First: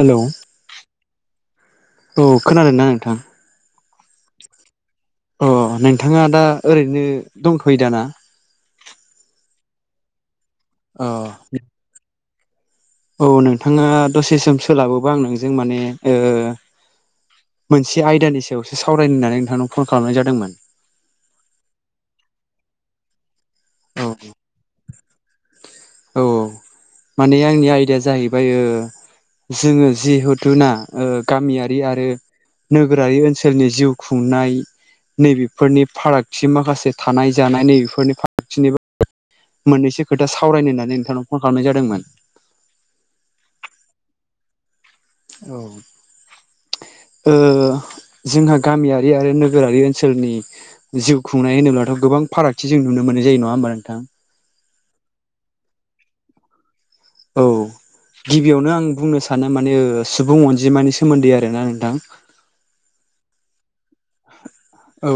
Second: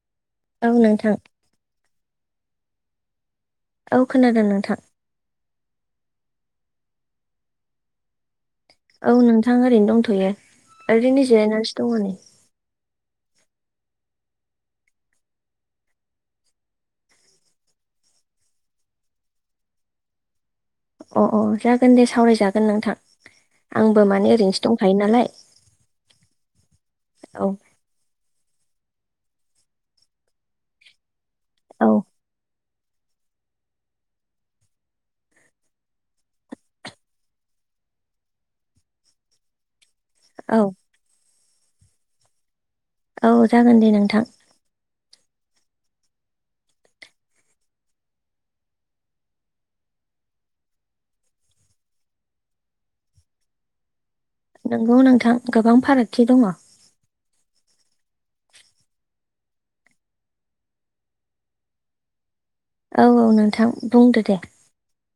Hello औ नोंथां। औ खोनादोंना नोंथां? औ खोनादों नोंथां। अ नोंथाङा दा ओरैनो दंथ'यो दा ना? औ नोंथां ओरैनो दंथ'यो अ ओरैनो जिरायनानसो दङ नै। औ नोंथाङा दसे सम सोलाबोबा आं नोंजों माने ओ मोनसे आयदानि सायावसो सावरायनो होन्नानै नोंथांनाव फन खालामनाय जादोंमोन। अ अ जागोन दे सावराय जागोन नोंथां। औ आंबो माने ओरैनोसो दंखायो नालाय। औ माने औ आंनि आयदाया जाय बाय ओ जोङो जिहेथुना गामियारि औ आरो नोगोरारि ओनसोलनि जिउ खुंनाय। नैबेफोरनि फारागथि माखासे थानाय जानाय नैबेफोरनि फारागथिनिबो मोननैसो खोथा औ सावरायनो होननानै नोंथांनाव फन खालामनाय जादोंमोन। औ जागोन दे नोंथां। औ। ओ जोंहा गामियारि आरो नोगोरारि ओनसोलनि जिउ खुंनाय होनोब्लाथ' गोबां फारागथि जों नुनो मोननाय जायो नङा होमबा नोंथां। नोंगौ नोंथां गोबां फारागथि दङ। औ। गिबियावनो आं बुंनो सानो माने सुबुं अनजिमानि सोमोन्दै आरोना नोंथां औ औ नोंथां बुंदो दे। औ।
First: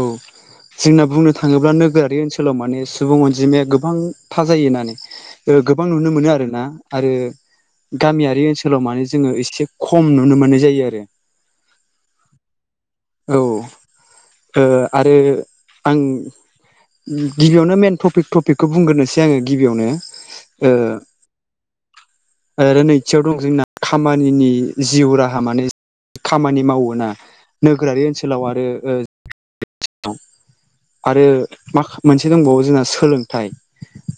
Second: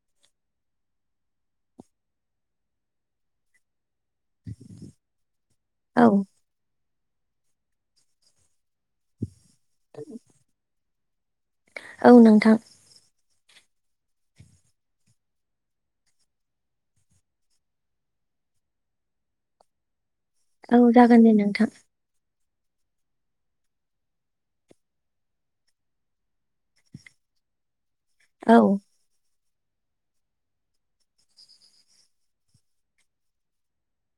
जोंना बुंनो थाङोब्ला नोगोरारि ओनसोलाव माने सुबुं अनजिमाया गोबां थाजायो होननानै गोबां औ नुनो मोनो आरोना आरो गामियारि ओनसोल सोलाव माने जोङो एसे खम नुनो मोननाय जायो आरो। औ नोंथां। औ औ ओ आरो आं गिबियावनो मेन टपिक टपिकखौ बुंग्रोनोसै आङो गिबियावनो औ ओ जागोन दे नोंथां। आरो नैथियाव दं जोंना खामानिनि जिउ राहा माने खामानि मावोना नोगोरारि ओनसोलाव औ आरो [unintelligible] आरो मांगा मोनसे दंबावो जोंना सोलोंथाइ।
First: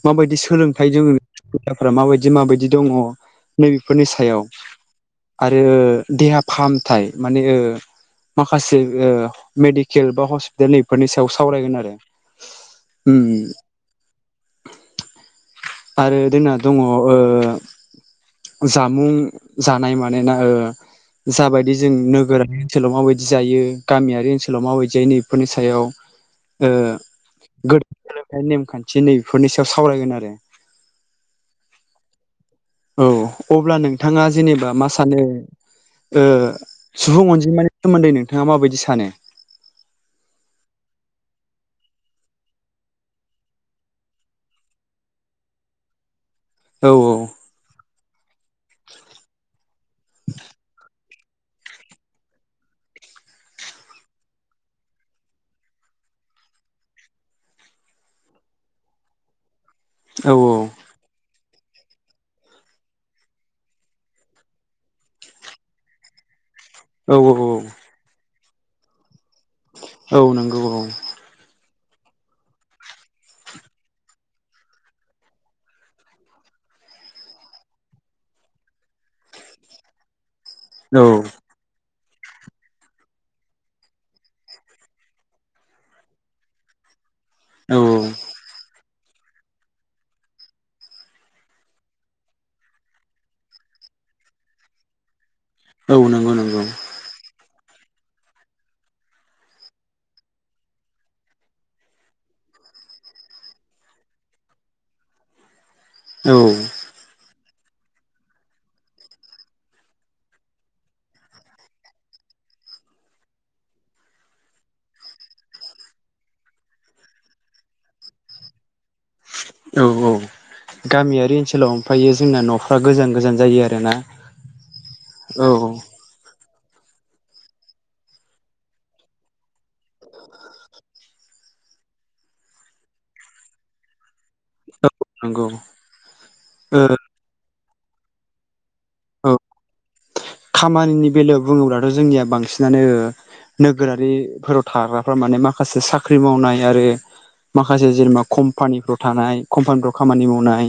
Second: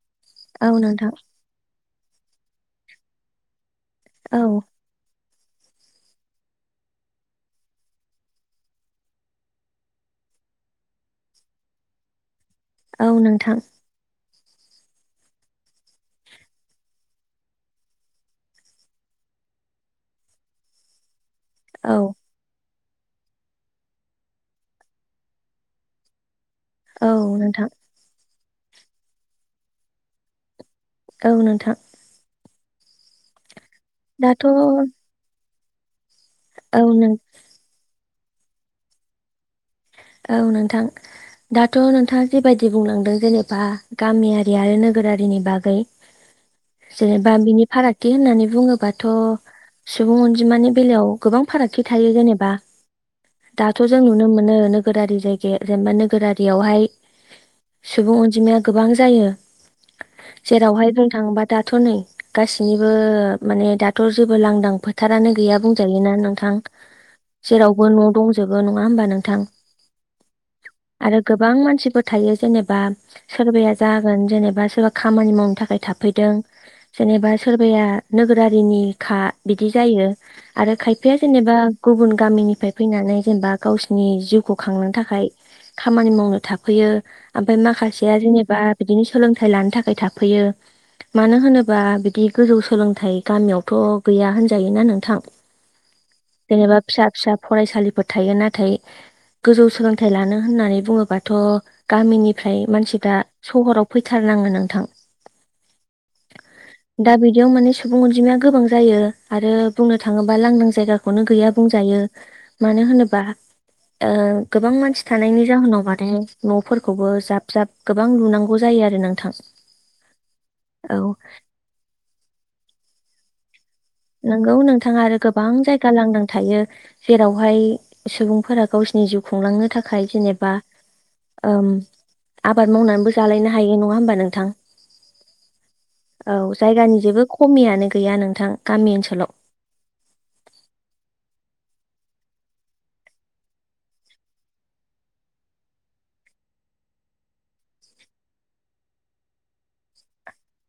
माबायदि औ सोलोंथायाइ नोंथां जोङो सुबिदाफ्रा माबायदि माबायदि दङ। नैबेफोरनि सायाव औ आरो देहा फाहामथाय माने ओ माखासे ओ मेडिकेल बा हस्पिटाल नैफोरनि सायाव सावरायगोन आरो। औ उम नोंथां। आरो जोंना दङ ओ जामुं जानाय मानोना ओ जाबायदि जों औ नोगोरारि ओनसोलाव माबायदि जायो गामियारि ओनसोलाव माबायदि जायो नै बेफोरनि सायाव ओ औ नोंथां [unintelligible] सोलोंथाइ नेमखान्थि नैबेफोरनि सायाव सावरायगोन आरो। औ नोंथां। औ अब्ला नोंथाङा दाथ' औ जेनेबा मा सानो ओ नों सुबुं अनजिमानि सोमोन्दै नोंथाङा माबायदि सानो औ नोंथां दाथ' नोंथाङा जिबायदि बुंलांदों जेनेबा गामियारि आरो नोगो नोगोरारिनि बागै। [unintelligible] जेनेबा बिनि फारागथि होननानै बुङोबाथ' सुबुं अनजिमानि बेलायाव गोबां फारागथि थायो जेनेबा दाथ' जों नुनो मोनो नो नोगोरारि जायगाया जेनेबा नोगोरारियावहाय सुबुं अनजिमाया गोबां जायो। औ जेरावहाय जों थाङोबा। दाथ' नै गासिनिबो माने दाथ' जेबो लांदां फोथारानो गैया बुंजायोना नोंथां? औ जेरावबो न' दंजोबो नङा होमबा नोंथां। औ नोंगौ औ। आरो गोबां मानसिफोर थायो जेनेबा सोरबाया जागोन जेनेबा सोरबा खामानि मावनो थाखाय थाफैदों। जेनेबा सोरबाया नोगोरारिनि खा बिदि जायो। आरो औ खायफाया जेनेबा गुबुन गामिनिफ्राय फैनानै जेनेबा गावसिनि जिउखौ खांनो थाखाय खामानि मावनो थाफैयो आमफाय औ माखासेया जेनेबा बिदिनो सोलोंथाइ लानो थाखाय थाफैयो मानो होनोबा बिदि गोजौ सोलोंथाइ गामियावथ' गैया होनजायोना नोंथां औ नंगौ नंगौ जेनेबा फिसा फिसा फरायसालिफोर थायो नाथाय [unintelligible] गोजौ सोलोंथाइ लानो होननानै बुङोबाथ' गामिनिफ्राय मानसिफ्रा सहराव फैथारनाङो नोंथां [unintelligible] दा बिदियाव माने सुबुं अनजिमाया गोबां जायो आरो बुंनो थाङोबा लांदां जायगाखौनो गैया बुंजायो मा नो होनोबा [unintelligible] ओ गोबां मानसि थानायनि जाहोनाव माने न'फोरखौबो जाब जाब गोबां लुनांगौ जायो आरो नोंथां औ औ औ गामियारि ओनसोलाव ओमफ्रायायो जोंना न'फ्रा गोजान गोजान जायो आरो । नोंगौ नोंथाङा आरो गोबां जायगा लांदां थायो । जेरावहाय सुबुंफोरा गावसिोरनि जिउ खुंलांनो थाखाय जेनेबा ओ आबाद मावनानैबो जालायनो हायो नङा होमबा नोंथां? नंगौ औ ओ जायगानि जेबो खमियानो गैया नोंथां गामि औ ओनसोलाव खामानिनि बेलायाव बुङोब्लाथ' जोंनिया बांसिनानो नोगोरारिफोराव थाग्राफ्रा माने माखासे साख्रि मावनाय आरो माखासे जेनेबा कम्पानिफ्राव थानाय कम्पानिफ्राव खामानि मावनाय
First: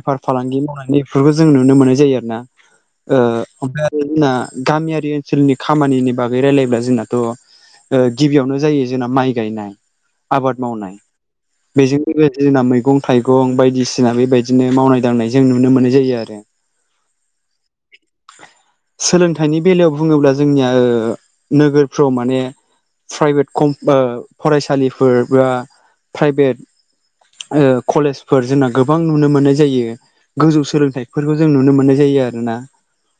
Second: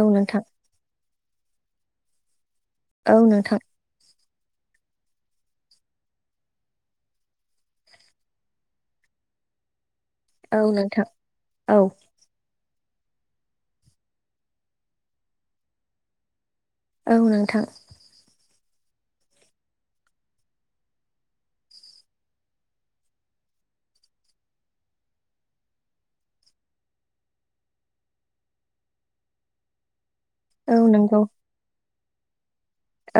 औ नोंथां फालांगि मावनाय बेफोरखौ जों नुनो मोननाय जायो आरो ना । औ नोंथां । जोंना गामियारि ओनसोलनि खामानिनि बागै रायलायब्ला जोंनाथ' गिबियावनो जायो जोंना माइ गायनाय । औ आबाद मावनाय नोंथां औ बेजों लोगोसे जोंना मै मैगं थाइगं बायदिसिना बेबायदिनो मावनाय दांनाय जों नुनो मोननाय जायो आरो । औ नोंथां । सोलोंथाइनि बेलायाव बुङोब्ला जोंनिया नोगोरफ्राव माने प्राइभेट कम ओ फरायसालिफोर बा प्राइभेट कलेजफोर जोंना गोबां नुनो मोननाय जायो । गोजौ औ नंगौ सोलोंथाइफोरखौ जों नुनो मोननाय जायो आरोना ।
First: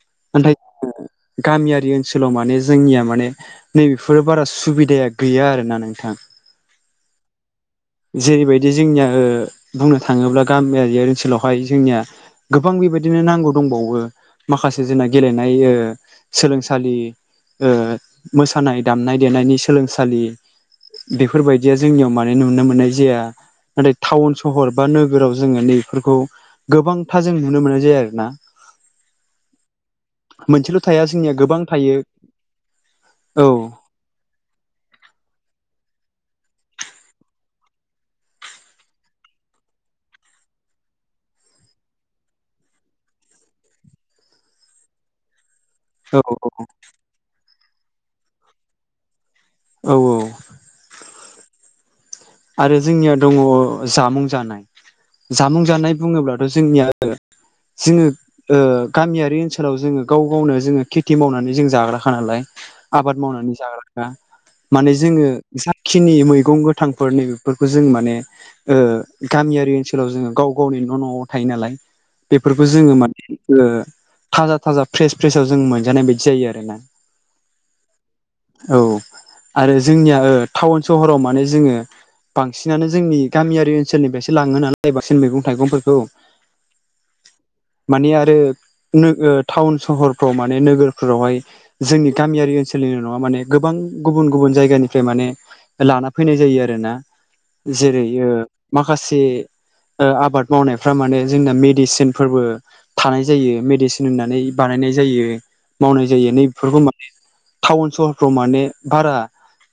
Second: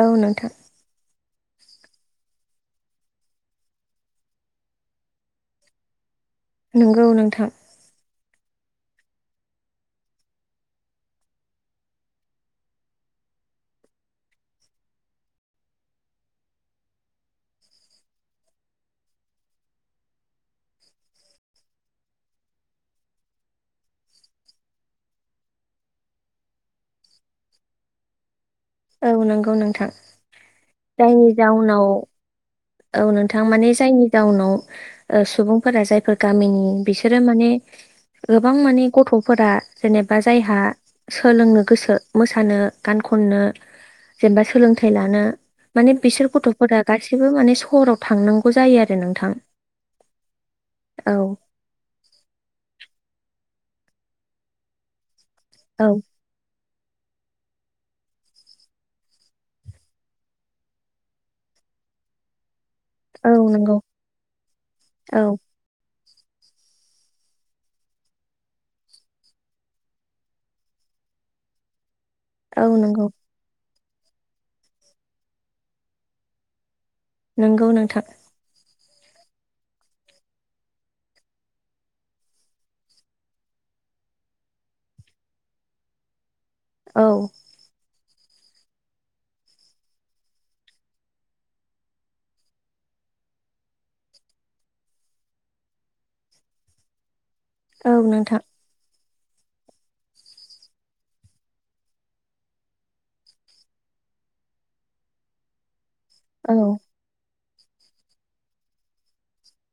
औ नोंथां । गामियारि ओनसोलाव माने जोंनिया माने नैबेफोरो बारा सुबिदाया गैया आरोना नोंथां । नंगौ नोंथां । जेरैबायदि जोंनिया बुंनो थाङोब्ला गामियारि ओनसोलावहाय जोंनिया गोबां बेबा इबिदिनो नांगौ दंबावो माखासे जोंना गेलेनाय सोलोंसालि मोसानाय दामनाय देनायनि सोलोंसालि बेफोरबायदिया जोंनियाव माने नुनो मोननाय जाया । नाथाय टाउन सहर बा नोगोराव जोङो नैफोरखौ गोबांथा जों नुनो मोननाय जाया आरो ना । औ नंगौ नोंथां थाया जोंनिया जायनि गोबां जाउनाव थायो औ नोंथां माने जायनि गउनाव सुबुंफोरा जायफोर गामिनि बिसोरो माने गोबां माने गथ'फोरा जेनेबा जायहा सोलोंनो गोसो मोसानो गानखौ खननो जेनबा सोलोंथाइ लानो माने बिसोर औ गथ'फोरा गासैबो माने सहराव थांनांगौ जायो आरो नोंथां । औ औ । आरो जोंनिया दङ जामुं जानाय जामुं औ जानाय बुङोब्लाथ' जोंनिया [unintelligible] जोङो ओ गामियारि ओनसोलाव जोङो गाव गावनो जोङो खेथि मावनानै जों जाग्राखा नालाय आबाद औ मावनानै नंगौ जाग्राख्रा माने जोङो औ जाखिनि मैगं गोथां फोर नैबेेफोरखौ जों माने ओ गामियारि ओनसोलाव जोङो गाव गावनि न' न'आव थायो नालाय औ बेफोरखौ जोङो नंगौ माने ओ थाजा थाजा फ्रेस फ्रेसाव जों मोनजानाय बायदि जायो आरो ना नंगौ नोंथा । औ आरो जोंनिया टाउन सहराव माने जोङो बांसिनानो जोंनि गामियारि ओनसोलनिफ्रायसो लाङो नालाय बांसिन मैगं थाइगंफोरखौ । औ । माने आरो नो टाउन सहरफ्राव माने नोगोरफोरावहाय जोंनि गामियारि ओनसोलनिल' नङा माने गोबां गुबुन गुबुन जायगानिफ्राय माने लाना फैनाय जायो आरो ना औ जेरै ओ नोंथां माखासे ओ आबाद मावनायफ माने जोंना मेडिसिनफोरबो थानाय जायो मेडिसिन होननानै बानाय नाय जायो मावनाय जायो नै औ बेफोरखौ माने टाउन सहरफ्राव माने बारा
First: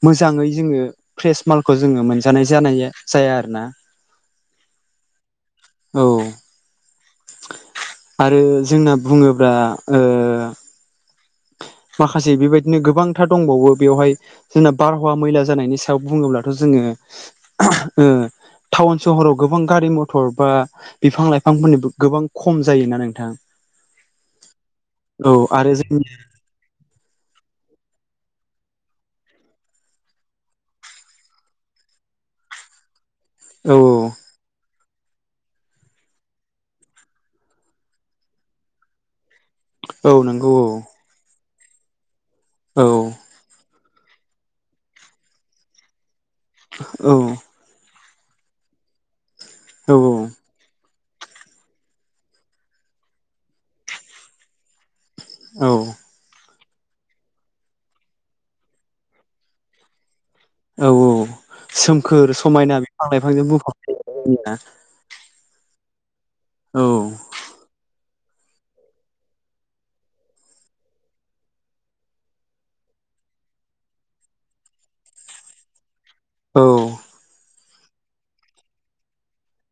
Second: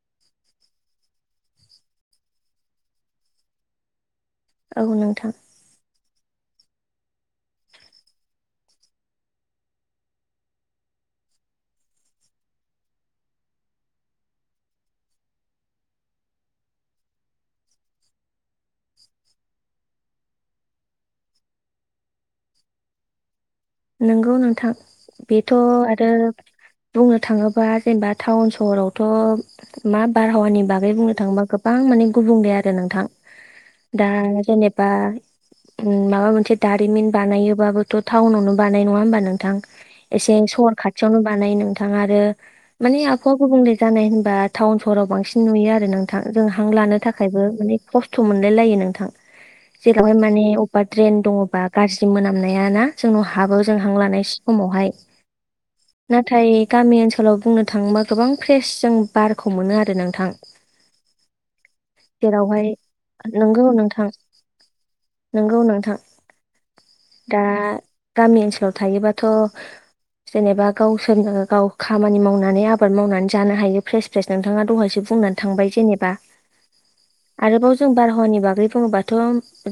मोजाङै जोङो फ्रेस माल खौ जोङो मोनजानाय जानाया जाया आरोना औ नोंथां। औ आरो जोंना बुङोब्ला ओ माखासे बेबायदिनो गोबांथार दंबावो बेवहाय जोंना बारहावा मैला जानायनि सायाव बुङोब्लाथ' जोङो ओ टाउन सहराव गोबां गारि मथर, बा बिफां लाइफांफोरनिबो गोबां खम जायोना नोंथां । नंगौ नोंथां बेथ' जोंनि आरो बुंनो थाङोबा जेनेबा टाउन सहरावथ' मा बारहावानि बागै बुंनो थाङोबा गोबां मा ने गुबुंले आरो नोंथां। औ दा जेने बा माबा मोनसे दारिमिन बानायोबाबोथ' टाउनावनो बानाय नङा होमबा नों थां औ एसे नंगौ सहर औ खाथियावनो बानायो नोंथां आरो औ माने आबहावा गुबुंले जानाय होनबा टाउन सहराव बांसिन नुयो आरो नोंथां जों हां लानो औ थाखायबो माने खस्थ' मोनलाय लायो नोंथां। जेरावहाय औ माने अबेबा द्रेन दङबा गाज्रि मोनामनाया ना जोंनाव हाबो जों हां लानाय समावहाय औ नाथाय गामि ओनसोलाव बुंनो थाङोबा गोबां फ्रेस जों बारखौ मोनो आरो नोंथां। औ औ । सोमखोर जेरावहाय समायना बिफां लाइफांजों नंगौ बुंफबनाय नोंथां जायोना आरो जोंनिया नंगौ नोंथां औ दा गामि ओनसोलाव थायोबाथ' जेनेबा गावसोरनो गाव खामानि मावनानै आबाद मावनानै जानो हायो फ्रेस फेस नोंथाङा दहायसो बुंनानै थांबाय जेनेबा औ। आरोबाव जों बारहावानि बागै बुङोबाथ'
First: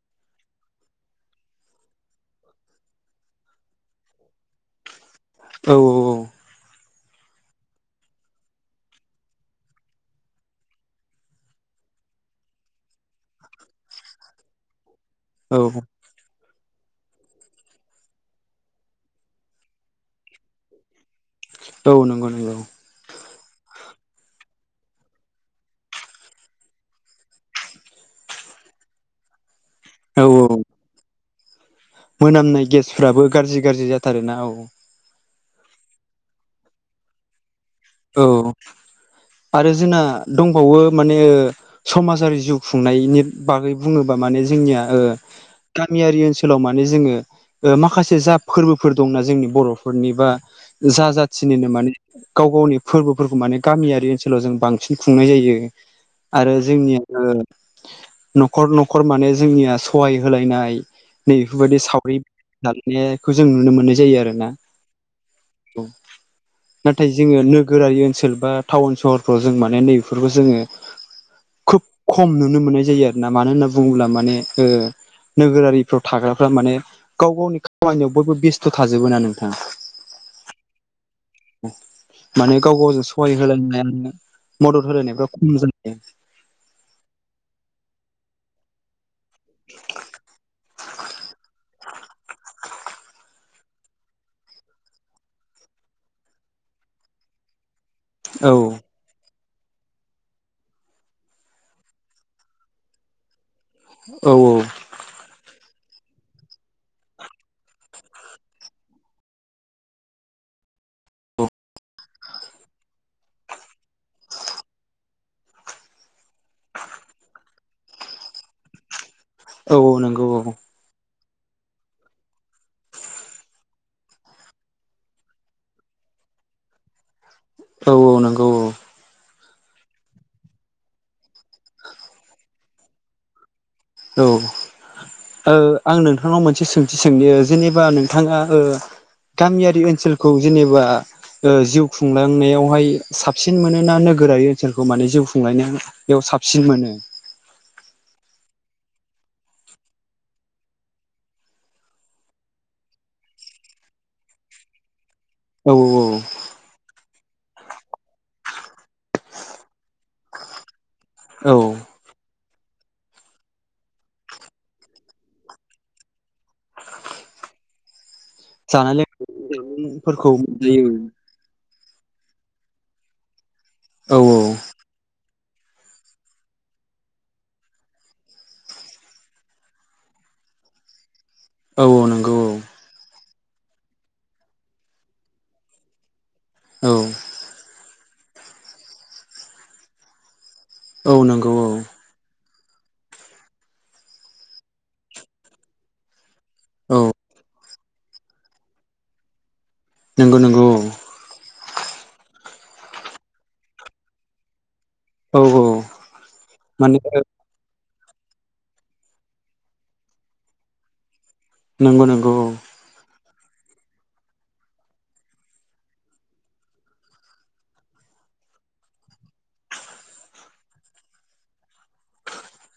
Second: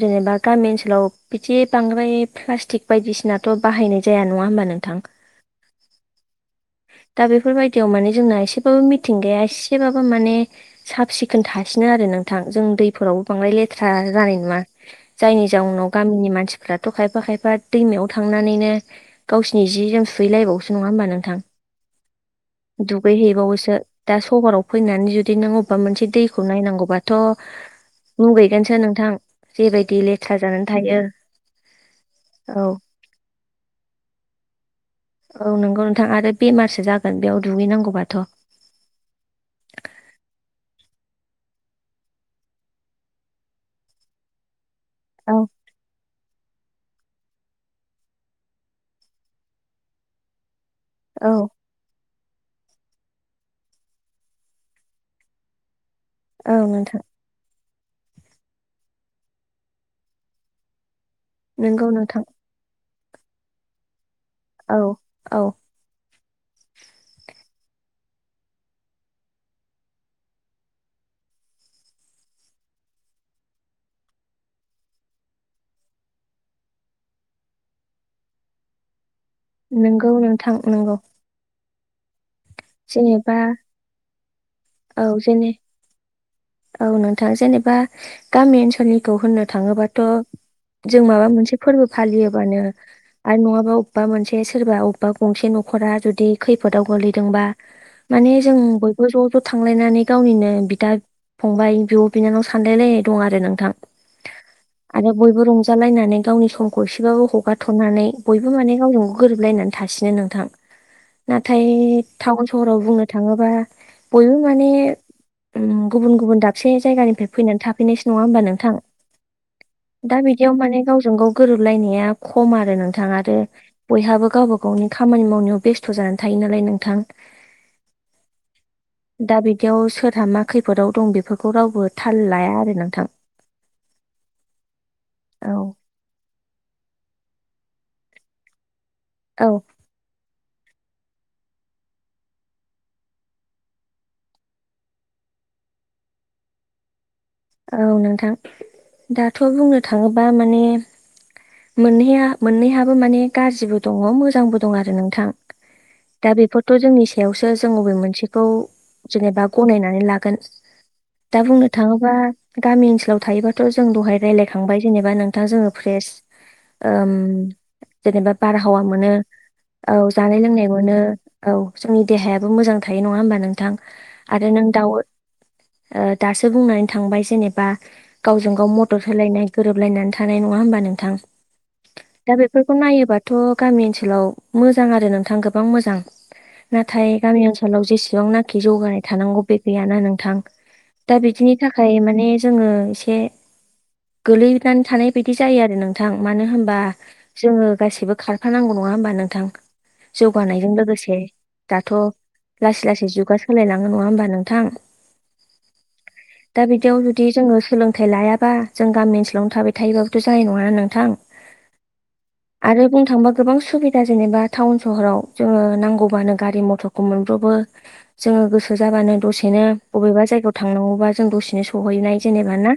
जेनेबा गामि ओनसोलाव बिदि बांद्राय प्लास्टिक बायदिसिनाथ' बाहायनाय जाया नङा होमबा नोंथां? औ औ औ। दा बेफोरबायायदियाव माने जोंना एसेबाबो मिथिंगाया एसेबाबो माने साब सिखोन थासि नो आरो नोंथां। जों दैफोरावबो बांद्राय लेथ्रा जानाय नुवा जायनि औ जाउनाव गामिनि मानसिफ्राथ' खायफा खायफा दैमायाव थांनानैनो गावसिनि जि जोम सुहैलायबावोसो नङा होमबा नों थां औ नंगौ नंगौ दुगै हैैबावोसो दा सहराव फैनानै जुदि नों अबेबा मोनसे दैखौ नायनांगौबाथ' मुगैगोनसो नोंथां जेबायदि औ लेथ्रा औ जानानै थायो औ मोनामनाय गेसफ्राबो गाज्रि गाज्रि जाथारो ना औ औ नंगौ नोंथां आरो बेमारसो जागोन बेयाव दुगैनांगौबाथ' औ आरो जोंना दंबावो माने ओ समाजारि जिउ खुंनायनि बागै बुङोबा माने जोंनिया ओ औ गामियारि ओनसोलाव मा माने जोङो माखासे जा फोरबोफोर दंना जोंनि बर'फोरनि बा जा औ जाथिनिनो माने गाव गावनि फोरबोफोरखौ माने गामियारि ओनसोलाव जों बांसिन खुंनाय जायो आरो औ जोंनिया नोंथां ओ न'खर न'खर माने जोंनिया सहाय होलायनाय नै बेफोरबायदि नंगौ सावरि नोंथां दानायनायखौ जों नुनो मोननाय जायो आरो। औ औ नाथाय जोङो नो नोगोरारि ओनसोल बा टाउन सहरफ्राव जों माने नैबेफोरखौ जोङो खोब खम नुनो मोननाय जायो आरो ना मानो होनना बुङोब्ला माने ओ नोगोरारिफ्राव थाग्राफ्रा माने गाव गावनि खामानियाव बयबो बेस्थ' थाजोबबोना नों नोंगौ नोंथां नंगौ। माने गाव-गावजों जेनेबा सहाय होलायनायानो मदद औ होलायनायफ्रा जेने खम जाहैयो। औ नोंथाङा जेनेबा गामि ओनसोलनि- खौ होननो थाङोबाथ' जों माबा मोनसे फोरबो- फालियोबानो आरो नङाबा अबेबा मोनसे सोरबा अबेबा गंसे न'खरा जुदि खैफोदाव ग- गोलैदोंबा माने औ जों बयबो ज' ज' थांलायनानै गावनिनो बिदा- फंबाय बिब'-बिनानाव सानलाय लायनाय दं आरो नोंथां। औ औ। गुजालायनानै गावनि समखौ एसेबाबो हगारथ'नानै बयबो माने गावजों गोरोबलायनानै थासिनो नोंथां। नाथाय टाउन सहराव बुंनो थाङोबा बयबो माने उम गुबुन गुबुन दाबसे जायगानिफ्राय फैनानै थाफैनायसो नङा होमबा नोंथां? औ औ दा नंगौ औ बिदियाव माने गावजों-गाव गोरोबलायनाया खम आरो नोंथाङा आरो बयहाबो गावबा-गावनि खामानि मावनायाव बेस्थ' जानानै थायो नालाय नोंथां। औ औ नंगौ औ। दा बिदियाव सोरहा मा खैफोदाव दं बेफोरखौ रावबो थाल लाया आरो नोंथां। औ ओ औ आं नोंथांनाव मोनसे सोंथि सोंनि? जेनेबा नोंथाङा ओ औ गामियारि ओनसोलखौ जेनेबा ओ जिउ खुंलांनायावहाय साबसिन मोनोना नोगोरारि ओनसोलखौ माने जिउ खुंलांनाय बेयाव साबसिन मोनो? औ नोंथां। दाथ' बुंनो थाङोबा माने मोनहैया मोननैहाबो माने गाज्रिबो दङ मोजांबो दं आरो नोंथां। औ औ दा औ बेफोरथ' जोंनि सायावसो जों बबे मोनसेखौ जेनेबा गनायनानै लागोन। दा औ बुंनो थाङोबा गामि ओनसोलाव थायोबाथ' जों दहाय रायज्लायखांबाय जेनेबा नोंथां जोङो फ्रेस ओम जेनेबा बारहावा जानाय मोनो औ लोंनायफोरखौ जानाय-लोंनाय मोनजायो मोनो औ जोंनि देहायाबो मोजां थायो नङा होमबा नोंथां औ आरो नों दाउ [inaudible] ओ दासो बुंनानै थांबाय जेनेबा गावजों-गाव मदद होलायनाय गोरोबलायनानै थानाय। नङा होमबा नोंथां? औ औ दा नंगौ बेफोरखौ नायोब्ला- थ' गामि ओनसोलाव मोजां आरो नोंथां गोबां मोजां। औ नाथाय गामि ओनसोलाव जेसे बेसेबांनाखि जौगानाय थानांगौ बे गैयाना नोंथां। औ दा नंगौ बिदिनि औ थाखाय माने जोङो एसे गोलैनानै थानाय बायदि जायो आरो नों- मानो होनबा औ जोङो गासिबो खारफानांगौ। नङा होमबा नोंथां? नंगौ नंगौ जौगानायजों लोगोसे। दाथ' लासै लासै जुगा सोलायलाङो। नङा होमबा नोंथां? औ औ दा बिदियाव माने जुदि जोङो सोलोंथाइ लायाबा जों गामि ओनसोलावनो थाबाय थायोबाबो' जानाय नङाना नोंथां। नंगौ नंगौ औ। आरो बुंनो थांबा गोबां सुबिदा जेनेबा टाउन सहराव जोङो नांगौबानो गारि मथरखौ मोनब्रबो। जोङो गोसो जाबानो दसेनो बबेबा जायगायाव थांनांगौबा जों दसेनो सहैनाय जेनेबा ना।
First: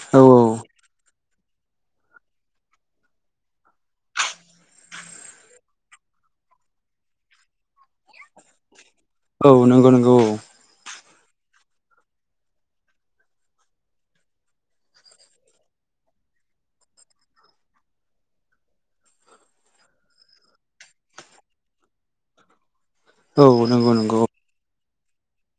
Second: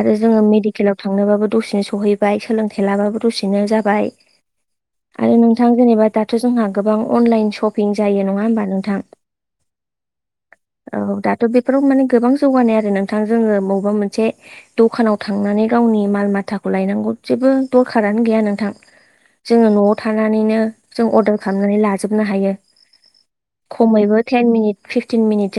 आरो औ जोङो औ मेडिकेलाव थांनोबाबो दसेनो सहैयो। बाय सोलोंथाइ लाबाबो दसेनो जाबाय। आरो नोंथां जेनेबा दाथ' जोंहा गोबां अनलाइन शपिं जायो। नङा होमबा नोंथां? औ नंगौ नंगौ औ। औ दाथ' बेफोराव माने गोबां जौगानाय आरो नोंथां जोङो बबेबा मोनसे दखानाव थांनानै गावनि माल-माथाखौ लायनांगौ जेबो दरखारानो गैया नोंथां। जोङो न'वाव थानानैनो जों अर्डार खालामनानै लाजोबनो हायो। औ नंगौ नंगौ खमैबो औ टेन मिनिट फिफटिन मिनिट जोंनो